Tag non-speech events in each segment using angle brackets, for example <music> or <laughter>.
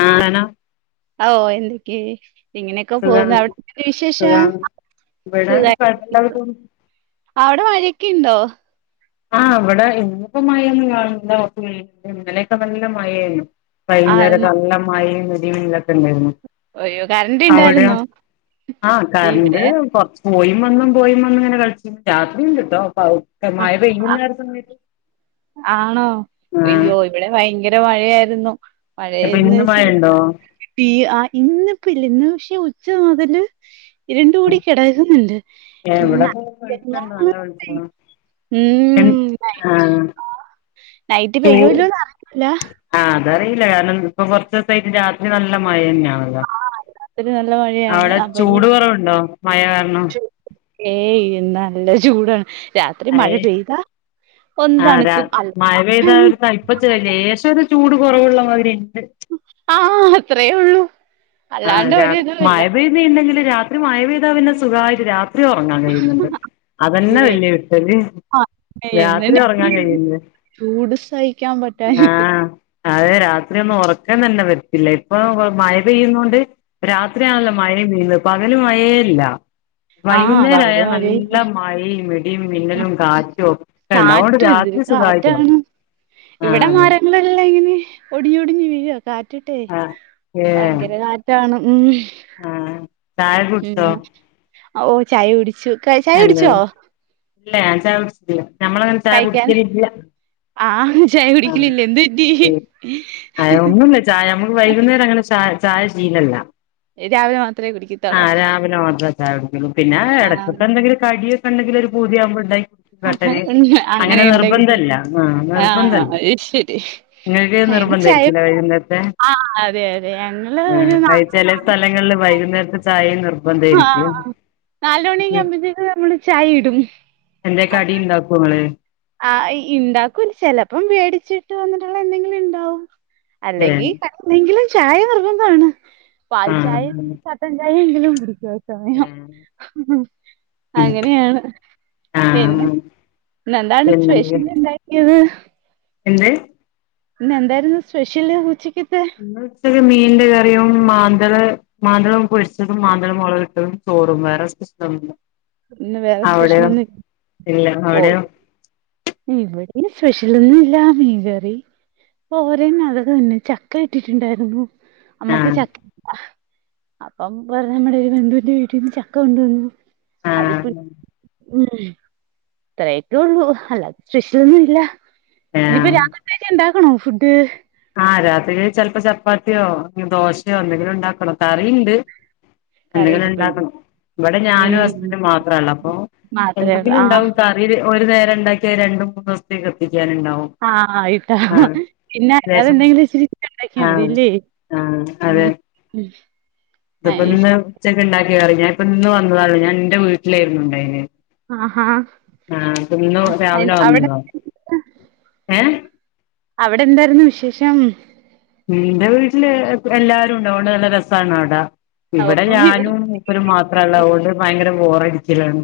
ആ ആണോ ആഹ് ഓഹ് എന്തൊക്കെയ ഇങ്ങനെയൊക്കെ പോകുന്നു സുഖാണ് അവിടെ എന്തുണ്ട് വിശേഷം സുഖാണ് ഇവിടെ സുഖാ കുഴപ്പമില്ലാതെ പോന്നു അവിടെ മഴൊക്കെ ഇണ്ടോ ആഹ് ഇവിടെ ഇന്നിപ്പ മഴൊന്നും കാണുന്നില്ല ഇന്നലെയൊക്കെ നല്ല മഴയേനു ആ വൈകുന്നേരക്കെ ന- നല്ല മഴയും ഇടി മിന്നലൊക്കെ ഇണ്ടായിരുന്നു അയ്യോ കറണ്ട് അവിടെയോ ഉണ്ടായിരുന്നോ ആഹ് കറണ്ട് ഇവിടെ കൊറച്ച് പോയിം വന്നും പോയിം വന്നും ഇങ്ങനെ കളിച്ച് രാത്രിയുണ്ട് ട്ടോ പ്പ ആഹ് മയ വൈകുന്നേര സമയത്ത് ആണോ ആഹ് അയ്യോ ഇവിടെ ഭയങ്കര മഴയായിരുന്നു അപ്പൊ മഴയന്ന് ഇന്ന് വെച്ച മഴയുണ്ടോ പ്പീ ആഹ് ഇന്നിപ്പ ഇല്ല ഇന്ന് പക്ഷെ ഉച്ച മുതല് ഇരുണ്ട് കൂടി കെടക്കുന്നുണ്ട് എവിടെപ്പോ പിന്ന വെളിച്ചണ്ട് നല്ല വെളിച്ചമാണ് ഉം ആഹ് നൈറ്റ് ചൂ പെയ്യൂല്ലോന്ന് അറിഞ്ഞില്ല ആഹ് അത് അറിയില്ല കാരണം ഇപ്പൊ കൊറച്ചോസായിട്ട് രാത്രി നല്ല മഴ തന്നെയാണ് രാത്രി നല്ല മഴയാണ് അവിടെ അപ്പൊ ഇനി ചൂട് കൊറവുണ്ടോ മഴ കാരണം ഏയ് നല്ല ചൂടാണ് രാത്രി മഴ അയ് പെയ്താ ഒന്ന് തണുക്കും അല്ല ഇപ്പൊ ചെ ലേശം ഒരു ചൂട് കൊറവുള്ള മാതിരി ഇണ്ട് ആഹ് അത്രയേ ഉള്ളൂ ആഹ് അല്ലാണ്ട് രാ ഒരിതുമില്ല മഴ പെയ്തിണ്ടെങ്കിൽ രാത്രി മഴ പെയ്താൽ പിന്നെ സുഖമായിട്ട് രാത് ത്രി ഒറങ്ങാൻ കഴിയുന്നുണ്ട് അതന്നെ ഇല്ലേ വല്ല്യ കിട്ടല് ആ രാത്രി എന്തിന്റെ ഒറങ്ങാൻ കഴിയ്ണ്ട് ചൂട് സഹിക്കാൻ പറ്റാഞ്ഞിട്ട് അതെ രാത്രി ഒന്നും ഒറക്കം തന്നെ വരത്തില്ല ഇപ്പൊ മഴ പെയ്യുന്നത് കൊണ്ട് രാത്രിയാണല്ലോ മഴയും പെയ്ത് പകല് മഴയേ ഇല്ല ആ വൈകുന്നേരായ പകല് നല്ല മഴയില്ല മഴയും ഇടിയും ആ മിന്നലും കാറ്റോ ക്കെണ്ടാവും അതുകൊണ്ട് കാറ്റ് എന്തൊരു രാത്രി സുഖായിട്ട് ഒറങ്ങാ കാറ്റാണ് ഇവിടെ മാരങ്ങൾ എല്ല ഇങ്ങനെ ഒടിഞ്ഞൊടിഞ്ഞ് വീഴാ കാറ്റിട്ടേ ആഹ് ഏഹ് ഭയങ്കര കാറ്റാണ് ഉം ആഹ് ചായ ഉം കുടിച്ചോ ഓഹ് ചായ കുടിച്ചു ചായ എന്ത കുടിച്ചോ ഇല്ല ഞാൻ കുടിച്ചില്ല ഞമ്മളങ്ങനെ ചായ കഴിക്കാൻ കുടിക്കലില്ല ആ ചായ ആഹ് കുടിക്കലില്ല എന്ത് പറ്റി അഒന്നുംല്ല ചായ നമുക്ക് വൈകുന്നേരം അങ്ങനെ ചായ ചായ ശീലല്ല രാവിലെ മാത്രമേ കുടിക്കത്തുള്ളൂ ആഹ് രാവിലെ മാത്ര ചായ കുടിക്കോള്ളു പിന്നെ ആ എട ഇതൊക്കെ എന്തെങ്കിലും കടിയൊക്കെ ഉണ്ടെങ്കിൽ ഒരു പുതിയാവുമ്പോ ഉണ്ടായിട്ടെ അങ്ങനെ ഉണ്ടാക്കി കുടി നിർബന്ധംല്ല ആഹ് ആ നിർബന്ധല്ല അത് ശരി നിങ്ങൾക്ക് നിർബന്ധ ചായ ആരിക്കില്ലോ വൈകുന്നേരത്തെ ആ അതെ അതെ ഞങ്ങള് ആഹ് ഒരു അത് ചെലേ നാല് സ്ഥലങ്ങളിൽ വൈകുന്നേരത്തെ ചായയും നിർബന്ധ ആരിക്കും നാലു മണിയൊക്ക ആവുമ്പോത്തേും നമ്മള് ചായ ഇടും എന്തെ കടി ഇണ്ടാക്കോ ഇങ്ങള് ആഹ് ഇ ഇണ്ടാക്കൂ ചെലപ്പം വേടിച്ചിട്ട് വന്നിട്ടുള്ള എന്തെങ്കിലും ഇണ്ടാവും ഏഹ് അല്ലെങ്കി ക എങ്കിലും ചായ നിർബന്ധമാണ് പാൽ ആഹ് ചായ ചട്ടൻ ചായയെങ്കിലും കുടിക്കും സമയം ഏഹ് ഉം അങ്ങനെയാണ് പിന്നെ ആഹ് ഇന്ന് എന്താണ് എന്തെങ്കിലും സ്പെഷ്യല് ഇണ്ടാക്കിയത് എന്ത് ഇന്ന് എന്തായിരുന്നു സ്പെഷ്യല് ഉച്ചക്കത്തെ ഇന്ന് ഉച്ചക്ക് മീന്റെ കറിയും മാന്തള് മാന്തളും പൊരിച്ചതും മാന്തളും മുളകിട്ടതും ചോറും വേറെ സ്പെഷ്യലൊന്നുല്ല ഇന്ന് വേറെ അവിടെയോ സ്പെഷ്യലൊന്നും ഇല്ല അവിടെയോ ഇവിടെ പിന്നെ സ്പെഷ്യലൊന്നുല്ല മീൻ കറി പോരൻ അതൊക്കെ തന്നെ ചക്ക ഇട്ടിട്ടുണ്ടായിരുന്നു നമ്മക്ക് ആഹ് ചക്ക അപ്പം പറ നമ്മുടെ ഒരു ബന്ധുവിന്റെ വീട്ടിന്ന് ചക്ക കൊണ്ടുവന്നു അത് ആഹ് ഇപ്പം ഇത്രയൊക്കെ ഉള്ളൂ അല്ലാതെ സ്പെഷ്യലൊന്നുല്ല ഇനിപ്പോ ആഹ് രാത്രിത്തേക്ക് ഇണ്ടാക്കണോ ഫുഡ് ആഹ് രാത്രി ചെല്പ്പോ ചപ്പാത്തിയോ ദോശയോ എന്തെങ്കിലും ഉണ്ടാക്കണം കറിണ്ട് കറി എന്തെങ്കിലും ഇരിപ്പുണ്ട് ഉണ്ടാക്കണം ഇവിടെ ഞാനും ഉം ഹസ്ബൻഡും മാത്രുള്ളു അപ്പൊ മാത്രേ ഉള്ളൂ എന്തെങ്കിലും ആ ഉണ്ടാവും ഒരു നേരം ഇണ്ടാക്കിയ രണ്ട് മൂന്ന് ദിവസത്തേക്ക് എത്തിക്കാനുണ്ടാവും ആഹ് ആയിട്ടാ ആഹ് പിന്നെ അതല്ലാതെ ലേശം എന്തെങ്കിലും ഇത്തിരി കൂടി ഉണ്ടാക്കിയാ ആഹ് മതില്ലേ ആഹ് അതെ ഉം ഇതിപ്പോ ഇന്ന് അയ്ശരി ഉച്ചക്ക് ഇണ്ടാക്കിയ കഴി ഞാൻ ഇപ്പ ഇന്ന് വന്നതൊള്ളു ഞാൻ ഇന്റെ വീട്ടിലായിരുന്നു ഉണ്ടായിനേ ആഹാ ആഹ് അപ്പ ഇന്ന് ആ, രാവിലെ അയ്- അവിടെ ആകുമ്പോള ഏഹ അവിടെ എന്തായിരുന്നു വിശേഷം ഇന്റെ വീട്ടില് എല്ലാരുണ്ട് അതോണ്ട് നല്ല രസാണ് അവിടെ ഇവിടെ ഞാനും മൂപ്പര് മാത്രള്ള അതുകൊണ്ട് ഭയങ്കര ബോറടിച്ചലാണ്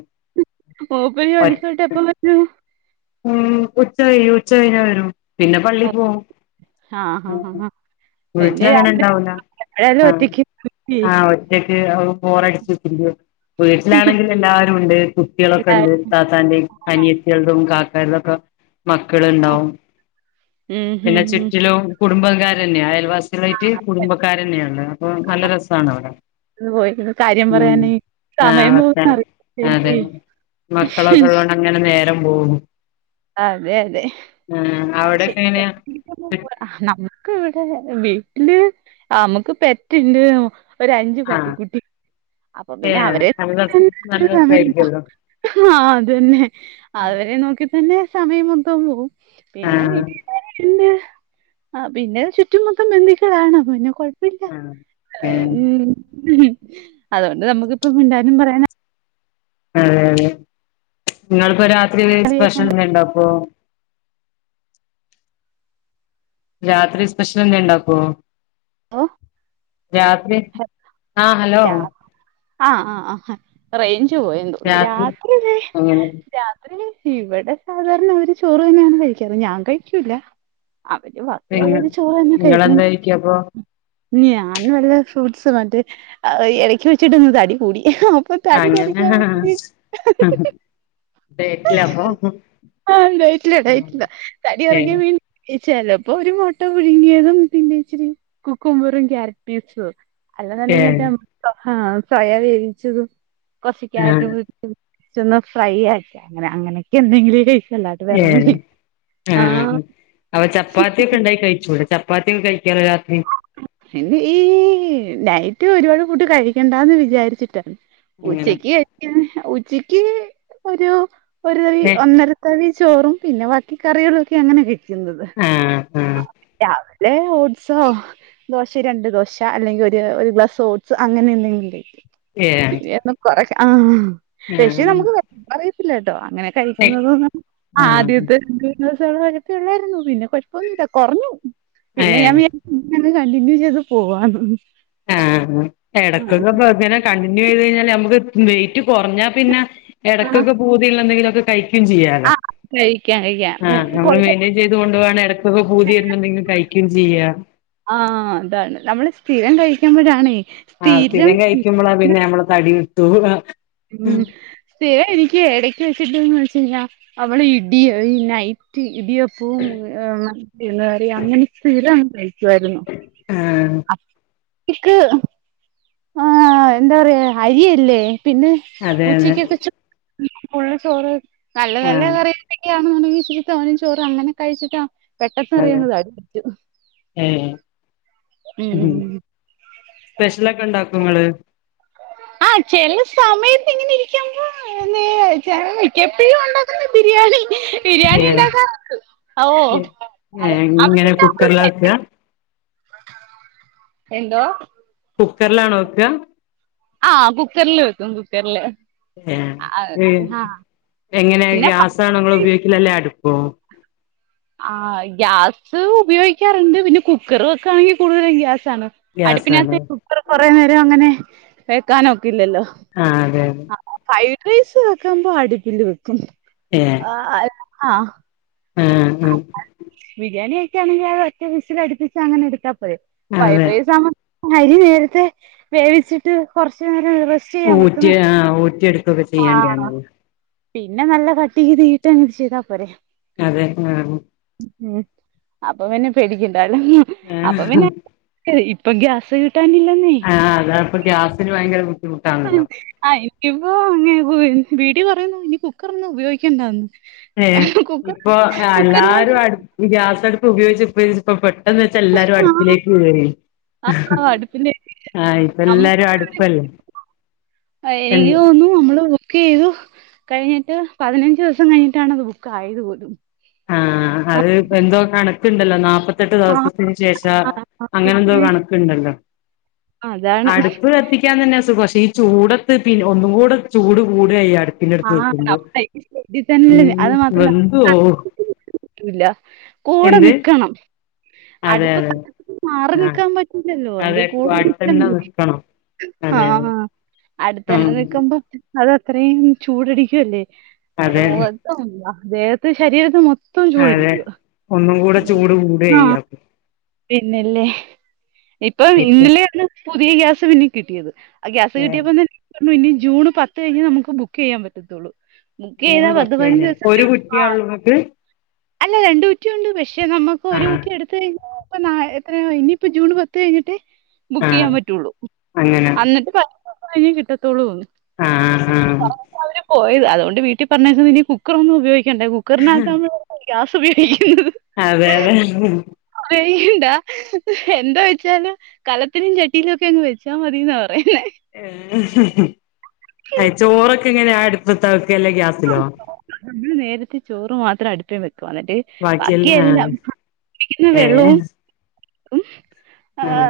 മൂപ്പര് പള്ളിക്ക് പോയിട്ട് എപ്പം വരും ഉം ഉച്ചകഴിയും ഉച്ച കഴഞ്ഞാ വരും പിന്നെ പള്ളി ഓ പോവും ആ ആ ആ ഉം ആ. ഉം പിന്നെ വീട്ടില് രാത്രി അങ്ങനെണ്ടാവുല എപ്പോഴായാലും ആഹ ഒറ്റയ്ക്ക് പോയി. ആഹ ഒറ്റക്ക് ബോറടിച്ച് കുത്തിരിക്കും വീട്ടിലാണെങ്കിൽ എല്ലാവാരുണ്ട് കുട്ടികളൊക്കെണ്ട് എല്ലാരും ഉപ്പാന്റെ അനിയത്തിയേൽതും കാക്കാന്റൊക്കെ മക്കളുണ്ടാവും ഉം ഉം പിന്നെ ഉം ചുറ്റിലും കുടുംബകാരന്നെ അയൽവാസി കളായിട്ട് കുടുംബക്കാരന്നെയുള്ളേ അപ്പൊ നല്ല രസാണ് അവിടെ പെട്ടെന്ന് പോയിരുന്നു കാര്യം ഉം പറയാനേ ആഹ സമയം അതെ പോകുന്ന അതെ അറിയില്ലല്ലേ മക്കളൊക്കെ ഉള്ളോണ്ട് അങ്ങനെ നേരം പോകും അഹ അതെ അതെ ആഹ അത് അവിടൊക്കെ ശരി എങ്ങനെയാ നമുക്ക് ഇവിടെ വീട്ടില് നമ്മുക്ക് പെറ്റിണ്ട് ഒര് അഞ്ച് പട്ടി ആഹ് കുട്ടി അപ്പൊ പിന്നെ ഏഹ് അവരെ നല്ല രസ നല്ല സമയം രസായിരിക്കുവല്ലോ ആഹ അത് തന്നെ അവരെ നോക്കി തന്നെ സമയം മൊത്തം പോവും പിന്നെ വീ ആഹ് ഇല്ല ആഹ പിന്നെ ചുറ്റുമൊത്തം ബന്ധുക്കളാണ് പിന്നെ കൊ ആഹ് ഏഹ് അതൊണ്ട് നമക്കിപ്പോ മിണ്ടാനും പറയാ അതെ അതെ നിങ്ങളിപ്പോ രാത്രില് സ്പെഷ്യൽ എന്തേ ഉണ്ടാക്കോ രാത്രി സ്പെഷ്യൽ എന്തേ ഉണ്ടാക്കോ ഓഹ് രാത്രി ആഹ് ഹലോ രാ ആഹ് ആഹ് ആഹ് റേഞ്ച് പോയന്ന് തോന്നുന്നു രാത്രി ഇത് അങ്ങനെ രാത്രി ഇവിടെ സാധാരണ അവര് ചോറ് തന്നെയാണ് കഴിക്കാറ് ഞാൻ കഴിക്കൂല അവര് പിന്നെ ബക്കിയുള്ളൊര് ചോറ് തന്നെ കഴിക്ക്ണത് നിങ്ങളെന്താ കഴിക്കാ അപ്പൊ ഞാൻ വല്ല ഫ്രൂട്ട്സ് മറ്റേ എലക്കി വെച്ചിട്ട് ഒന്ന് തടി കൂടി അപ്പൊ തടി അങ്ങനെ കൊറക്കാൻ വേണ്ടി- ഡേറ്റില അപ്പൊ ആ ഡയറ്റില ഡയറ്റില തടി ഏഹ് കൊറക്കാൻ വേണ്ടി- ഈ ചെലപ്പോ ഒരു മുട്ട പുഴുങ്ങിയതും പിന്നെ ഇച്ചിരി കുക്കുംമ്പറും ക്യാരറ്റ് <unintelligible> അല്ലെന്നുണ്ടെങ്കിൽ ഏഹ് മറ്റേ ആഹ് സോയ വേവിച്ചതും കൊറച്ച് ആഹ് ക്യാരറ്റുപീ റ്റ് ഒന്നു ഫ്രൈ ആക്കി അങ്ങനെ അങ്ങനെയൊക്കെ എന്തെങ്കിലെ കഴിക്കു ഏഹ് ആഹ് അപ്പം ചപ്പാത്തിയൊക്കെ ഉണ്ടാക്കി കഴിച്ചൂടെ ച ചപ്പാത്തിക്കെ കഴിക്കാലോ രാത്രി. പിന്നെ ഈ നൈറ്റ് ഒരുപാട് ഫുഡ് കഴിക്കണ്ടാന്ന് വിചാരിച്ചിട്ടാ. അങ്ങനെ ഉച്ചയ്ക്ക് കഴിക്ക്ണ് ഉച്ചയ്ക്ക് ഒരു ഒരു തവി ഏഹ് ഒന്നര- തവി ചോറും പിന്നെ ബാക്കി കറികളുക്കെ അങ്ങനെ കഴിക്കുന്നത് ആഹ് ആഹ് രാവി ലേ <unintelligible> ഓടി സോ ദോശ രണ്ട് ദോശ അല്ലെങ്കിൽ ഒരു ഒരു ഗ്ലാസ് ഓട്സ് അങ്ങനെ എന്തെങ്കില്. ഏഹ് പിന്നെ ഒന്നും കൊറക്ക ആഹ് പക്ഷെ ആഹ് നമുക്ക് അറിയത്തില്ല കേട്ടോ അങ്ങനെ ഏഹ് കഴിക്കുന്നത് പറഞ് ആദ്യ ആഹ് <unintelligible> ത്തെത് ദിവസെ ഉള്ളെ വഴക്കെ ഉള്ളായിരുന്നു പിന്നെ കൊഴപ്പൊന്നുല്ല കൊറഞ്ഞു പിന്നെ ഞാൻ ഏഹ് വിചാ ഇങ്ങനെ കണ്ടിന്യൂ ചെയ്ത് പോവാറുള്ളൂ ആഹ് എടക്കൊക്കെ ഇപ്പ ഇങ്ങനെ കണ്ടിന്യൂ ചെയ്ത് കഴിഞ്ഞാലെ നമ്മുക്ക് വെയയിറ്റ് കൊറഞ്ഞാ പിന്നെ ആ എടക്കൊക്കെ പൂതിയുള്ള എന്തെങ്കിലും ഒക്കെ കഴിക്കയും ചെയ്യാലോ ആ കഴിക്കാം കഴിക്കാം ഉം ആഹ് നമ്മള് കൊഴപ്പ മെയിൻ ചെയ്ത് കൊണ്ട് പോകണങ്കിൽ എടക്കൊക്കെ പൂതിവരുമ്പോ എന്തെങ്കിലും കഴിക്കും ചെയ്യാ. ആഹ് അതാണ് നമ്മള് സ്ഥിരം കഴിക്കുമ്പഴാണേ ആഹ് സ്ഥിരം കഴിക്കുമ്പോളാ പിന്നെ നമ്മള് തടി വച്ചു പോകും ഉം പി <unintelligible> ന്നെ എനിക്കേ ഇടക്ക് വെച്ചിട്ടൊന്ന് വച്ച കഴിഞ്ഞാ അവള് ഇടിയായി ഈ നൈറ്റ് റ്റ് ഇടിയപ്പവും <unintelligible> കറി അങ്ങനെ സ്ഥിരം അങ്ങ് കഴിക്കുവായിരുന്നു. ആഹ് ഇക്ക് ഏഹ് എന്താ പറയാ അരിയല്ലേ പിന്നെ അതെ അതെ ഉച്ചക്കക്കെ ഫുള്ള് ചോറ് നല്ല നല്ല ആഹ് കറിയൊക്കെയാണകി അല്ലാന്ന് ഉണ്ടെങ്കി ഇച്ചിരി തോനെ ചോറ് അങ്ങനെ കഴിച്ചിട്ട് പെട്ടെന്ന് അതെ അറിയുന്നത് <unintelligible> ഏഹ് ഹും ഉം സ്പെഷ്യലൊക്കെ ഉണ്ടാക്കോ നിങ്ങള്. ആഹ് ചെല സമയത്ത് ഇങ്ങനെ ഇരിക്കുമ്പോ മിക്കപ്പഴും ഉണ്ടാക്കുന്ന ബിരിയാണി ബിരിയാണി ഏഹ് ഉണ്ടാക്കാം നമുക്ക് ഓഹ് ഏഹ് ഏഹ് അവിടെ ഇങ്ങനെ ഉണ്ടാക്കൂല. കുക്കറിലാ വെക്കാ എന്തോ കുക്കറിലാണോ വെക്ക്‌ക ആഹ് കുക്കറില് വെക്കും കുക്കറില്. ഏഹ് ആ ഏഹ് എങ്ങനെ പിന്നെ ഗ്യാസാണോ നിങ്ങൾ ഉപയോഗിക്കല് അല്ലെ അടുപ്പോ. ആഹ് ഗ്യാസ് ഉപയോഗിക്കാറ്ണ്ട് പിന്നെ കുക്കറ് വെക്കാണെങ്കിൽ കൂടുതലും ഗ്യാസാണ്. ഗ്യാസാണ് അടുപ്പിനകത്ത് കുക്കറ് കൊറെ നേരം അങ്ങനെ വെക്കാനൊക്കില്ലല്ലോ. ആഹ് അതെ അതെ ആഹ് ഫ്രൈഡ് റൈസ് വെക്കുമ്പോ അടിപ്പില് വെക്കും. ഏഹ് ആഹ് അത് ആഹ്. ഉം ഉം. ബിരിയാണി ഒക്കൊണെങ്കിൽ അത് ഒറ്റ വിസിൽ അടുപ്പിച്ച് അങ്ങനെ എടുത്താ പോരെ ആഹ് ഫ്രൈഡ് അതെ റൈസാവുമ്പോ അരി നേരത്തെ വേവിച്ചിട്ട് കൊറച്ച് നേരം റസ്റ്റ് ഊറ്റി ആഹ് ഊറ്റിയെടുക്കൊക്കെ ആഹ് ചെയ്യേണ്ടിയാണല്ലോ. പിന്നെ നല്ല കട്ടീത് തിയിട്ട് അങ്ങട്ട് ചെയ്താ പോരെ. അതെ ആഹ് ഉം അപ്പ പിന്നെ പേടിക്കണ്ടാലോ ഉം ആഹ് അപ്പ പിന്നെ ശരി ഇപ്പം ഗ്യാസ് കിട്ടാനില്ലെന്നേ ആഹ് അതാണ് ഇപ്പൊ ഗ്യാസിന് ഭയങ്കര ബു ഉം ആ എനിക്കിപ്പോ <unintelligible> വീട്ടില് പറയുന്നു ഇനി കുക്കറന്നും ഉപയോഗിക്കേണ്ടാന്ന്. ഏഹ് ഇപ്പൊ കുക്കറിനോട് എല്ലാരും അടു ഗ്യാസ്ടുപ്പ് ഉപയോഗിച്ച് ഉപയോഗിച്ച് ഇപ്പ പെട്ടെന്ന് എല്ലാരും ആഹ് അടുപ്പിലേക്ക് കേറി ആഹ് അടുപ്പിന്റെ ആഹ് ഇപ്പ എല്ലാരും നമുക്ക് അടുപ്പല്ലേ എൻ എനിക്ക് തോന്നുന്നു നമ്മള് ബുക്കിതു കഴിഞ്ഞിട്ട് പതിനഞ്ചൂസം കഴിഞ്ഞിട്ടാണത് ബുക്ക് ആയത് പോലും ആഹ് അത് എന്തോ കണക്കുണ്ടല്ലോ നാപ്പ പതിനെട്ട് ആഹ് ദിവസത്തിന് ശേഷ ആഹ് അതെ. അങ്ങനെ എന്തോ പിന്നെ കണക്കുണ്ടല്ലോ അതാണ് അടുപ്പ് കത്തിക്കാൻ തന്നെ സുഖം പക്ഷേ ഈ ചൂടത്ത് പിന്നെ ഒന്നും കൂടെ ചൂട് കൂടാചെയ്യ അട് ആഹ് ടപ്പേ ഈ ഷെഡിൽ തന്നെല്ലേ ഉം അത് മാത്രല്ല വെന്തു പോവും <inaudible> ഇല്ല കൂടെ എന്ത് നിക്കണം അതെ അടുപ്പ് അതെ കത്തിച്ചിട്ട് മാറി ആഹ് നിക്കാൻ പറ്റൂല്ലല്ലോ അതിന്റെ അതെ കൂടെ അടുത്തന്നെ നിക്കണ്ടേ നിക്കണം അതെ അതെ ആഹ് അടുത്തന്നെ ഉം നിക്കുമ്പോ അതത്രേം ചൂടടിക്കുല്ലേ നമ്മുടെ അതെ മുഖത്തും ദേഹത്ത് ശരീരത്ത് മൊ ത്തം അതെ ചൂടടിക്കുവാ ഒന്നും കൂടെ ചൂട് കൂടുവേ ഉം ആഹ് അപ്പൊ പിന്നെല്ലേ ഇപ്പം ഇന്നലെയാണ് പുതിയ ഗ്യാസ് പിന്നെ കിട്ടിയത് ഗ്യാസ് ഏഹ് കിട്ടിയപ്പതന്നെ പറഞ്ഞു ഇനി ജൂൺ പത്ത് കഴിഞ്ഞ് നമുക്ക് ബുക്ക് ചെയ്യാൻ പറ്റത്തൊള്ളൂ ബുക്കീതാ മൂന്ന് പത്ത് കഴിഞ്ഞ് പതിനഞ്ചൂസം ഒരു കഴിഞ്ഞ് ആ കുറ്റിയാള്ളൂ ഇങ്ങക്ക് അല്ല രണ്ട് കുറ്റിയുണ്ട് പക്ഷെ നമുക്ക് ഒരു ആഹ് കുറ്റി ഇടുത്ത് കഴിഞ്ഞാ പ്പ നാ എത്ര ഇനിപ്പൊ ജൂൺ പത്ത് കഴിഞ്ഞിട്ടെ ബുക്കിയ്യാൻ ആഹ് പറ്റുള്ളൂ അങ്ങനെ എന്നിട്ട് പത്തുസം കഴിഞ്ഞ് കിട്ടത്തൊള്ളൂന്ന് ആഹ് ആഹ് പോയത് അതുകൊണ്ട് വീട്ടിൽ പറഞ്ഞേക്കുന്നത് ഇനി കുക്കറൊന്നും ഉപയോഗിക്കേണ്ടേ കുക്കറിനകത്താവുമ്പോളല്ലേ ഗ്യാസ് ഉപയോഗിക്കുന്നത് അതെ അതെ ഡാ എന്താചോയിചാല് കലത്തിലും ചട്ടിയിലും ഒക്കെ അങ്ങ് വെച്ചാൽ മതി എന്നാ പറയുന്നെ ചോറൊക്കെ എങ്ങനെ അടുപ്പതാവെക്കല് അല്ല ഗ്യാസ് ആഹ് ചോറ് നമ്മള് നേരത്തെ ചോറ് മാത്ര അടുപ്പേ വെക്കും എന്നിട്ട് ബാക്കിയെല്ലാം കുടിന്ന ആഹ് ഏഹ് വെള്ളവും റും ആഹ്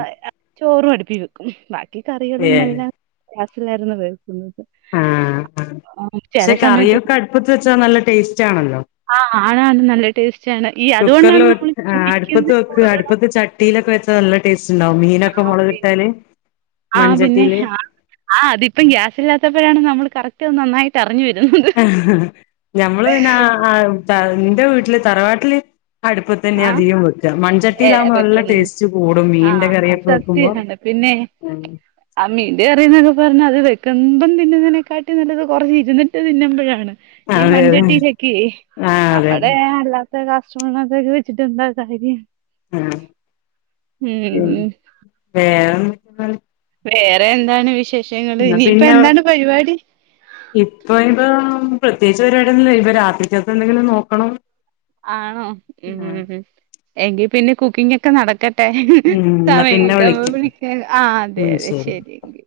ചോറും അടുപ്പിൽ വെക്കും ബാക്കി കറികളും ഏഹ് എല്ലാം ഗ്യാസിലായിരുന്നു വെക്കുന്നത് ആഹ് ആഹ് ആ, ചില പക്ഷെ സമയത്ത് കറിയൊക്കെ അടുപ്പത്ത് വെച്ചാൽ നല്ല ടേസ്റ്റ് ആണല്ലോ ആഹ് ആണ് ആണ് നല്ല ടേസ്റ്റാണ് ഈ അതുകൊണ്ടാണ് നമ്മള് കുടിക്കുന്ന ക്ക് ചൂടുവെള്ളം അടുപ്പത്ത് ചട്ടിലൊക്കെ വെച്ച നല്ല ടേസ്റ്റ് ഇണ്ടാവും മീനൊ ക്കെ ആ പിന്നെ മൊളകിട്ടാല് മൺചട്ടില് ആഹ് അതിപ്പം ഗ്യാസ് ഇല്ലാത്തപ്പോഴാണ് നമ്മൾ കറക്റ്റ് അത് നന്നായിട്ട് അറിഞ്ഞു വരുന്നത് ഞമ്മള് പിന്നെ ആ ആ ഇന്റെ വീട്ടില് തറവാട്ടില് അടുപ്പതന്നെ ആ അധികം വെക്ക മൺ ഏ ചട്ടിലാവുമ്പോൾ നല്ല വെക്കുന്നത് ടേസ്റ്റ് കൂടും ആ മീന്റെ കറിയൊക്കെ വെക്കുമ്പോൾ ഉം ആഹ് മീന്റെ കറിന്നൊക്കെ പറഞ്ഞ അത് വെക്കുമ്പം തിന്നുന്നതിനെക്കാട്ടി നല്ലത് കൊറച്ച് ഇരുന്നിട്ട് തിന്നുമ്പോഴാണ് ഈ അതെ അതെ മൺചട്ടിലൊക്കെ ആഹ് അതെ നമ്മടെ നല്ല മറ്റേ ഗ്യാസുമ്മന്നെത്തേക്കൊക്കെ വെച്ചിട്ട് എന്താ കാര്യം ആഹ് ഉം വേറെന്തൊക്കെയാണ് വേറെ എന്താണ് വിശേഷങ്ങള് എന്നാ ഇനിയിപ്പെ പിന്നെ എന്താണ് പരിപാടി ഇപ്പൊ ഇപ്പം പ്രത്യേകിച്ച് പരിപാടി ഒന്നും ഇല്ല ഇപ്പം രാത്രിക്കത്തേ എന്തെങ്കിലും നോക്കണം ആണോ ഉം എങ്കിൽ പിന്നെ കുക്കിംഗ് ഒക്കെ നടക്ക ട്ടെ ഉം എന്നാ സമയം പിന്നെ കിട്ടമ്പോ വിളിക്കാം വിളിക്ക ആഹ് അതെ ഉം അതെ ശരി. ശരിയെങ്കി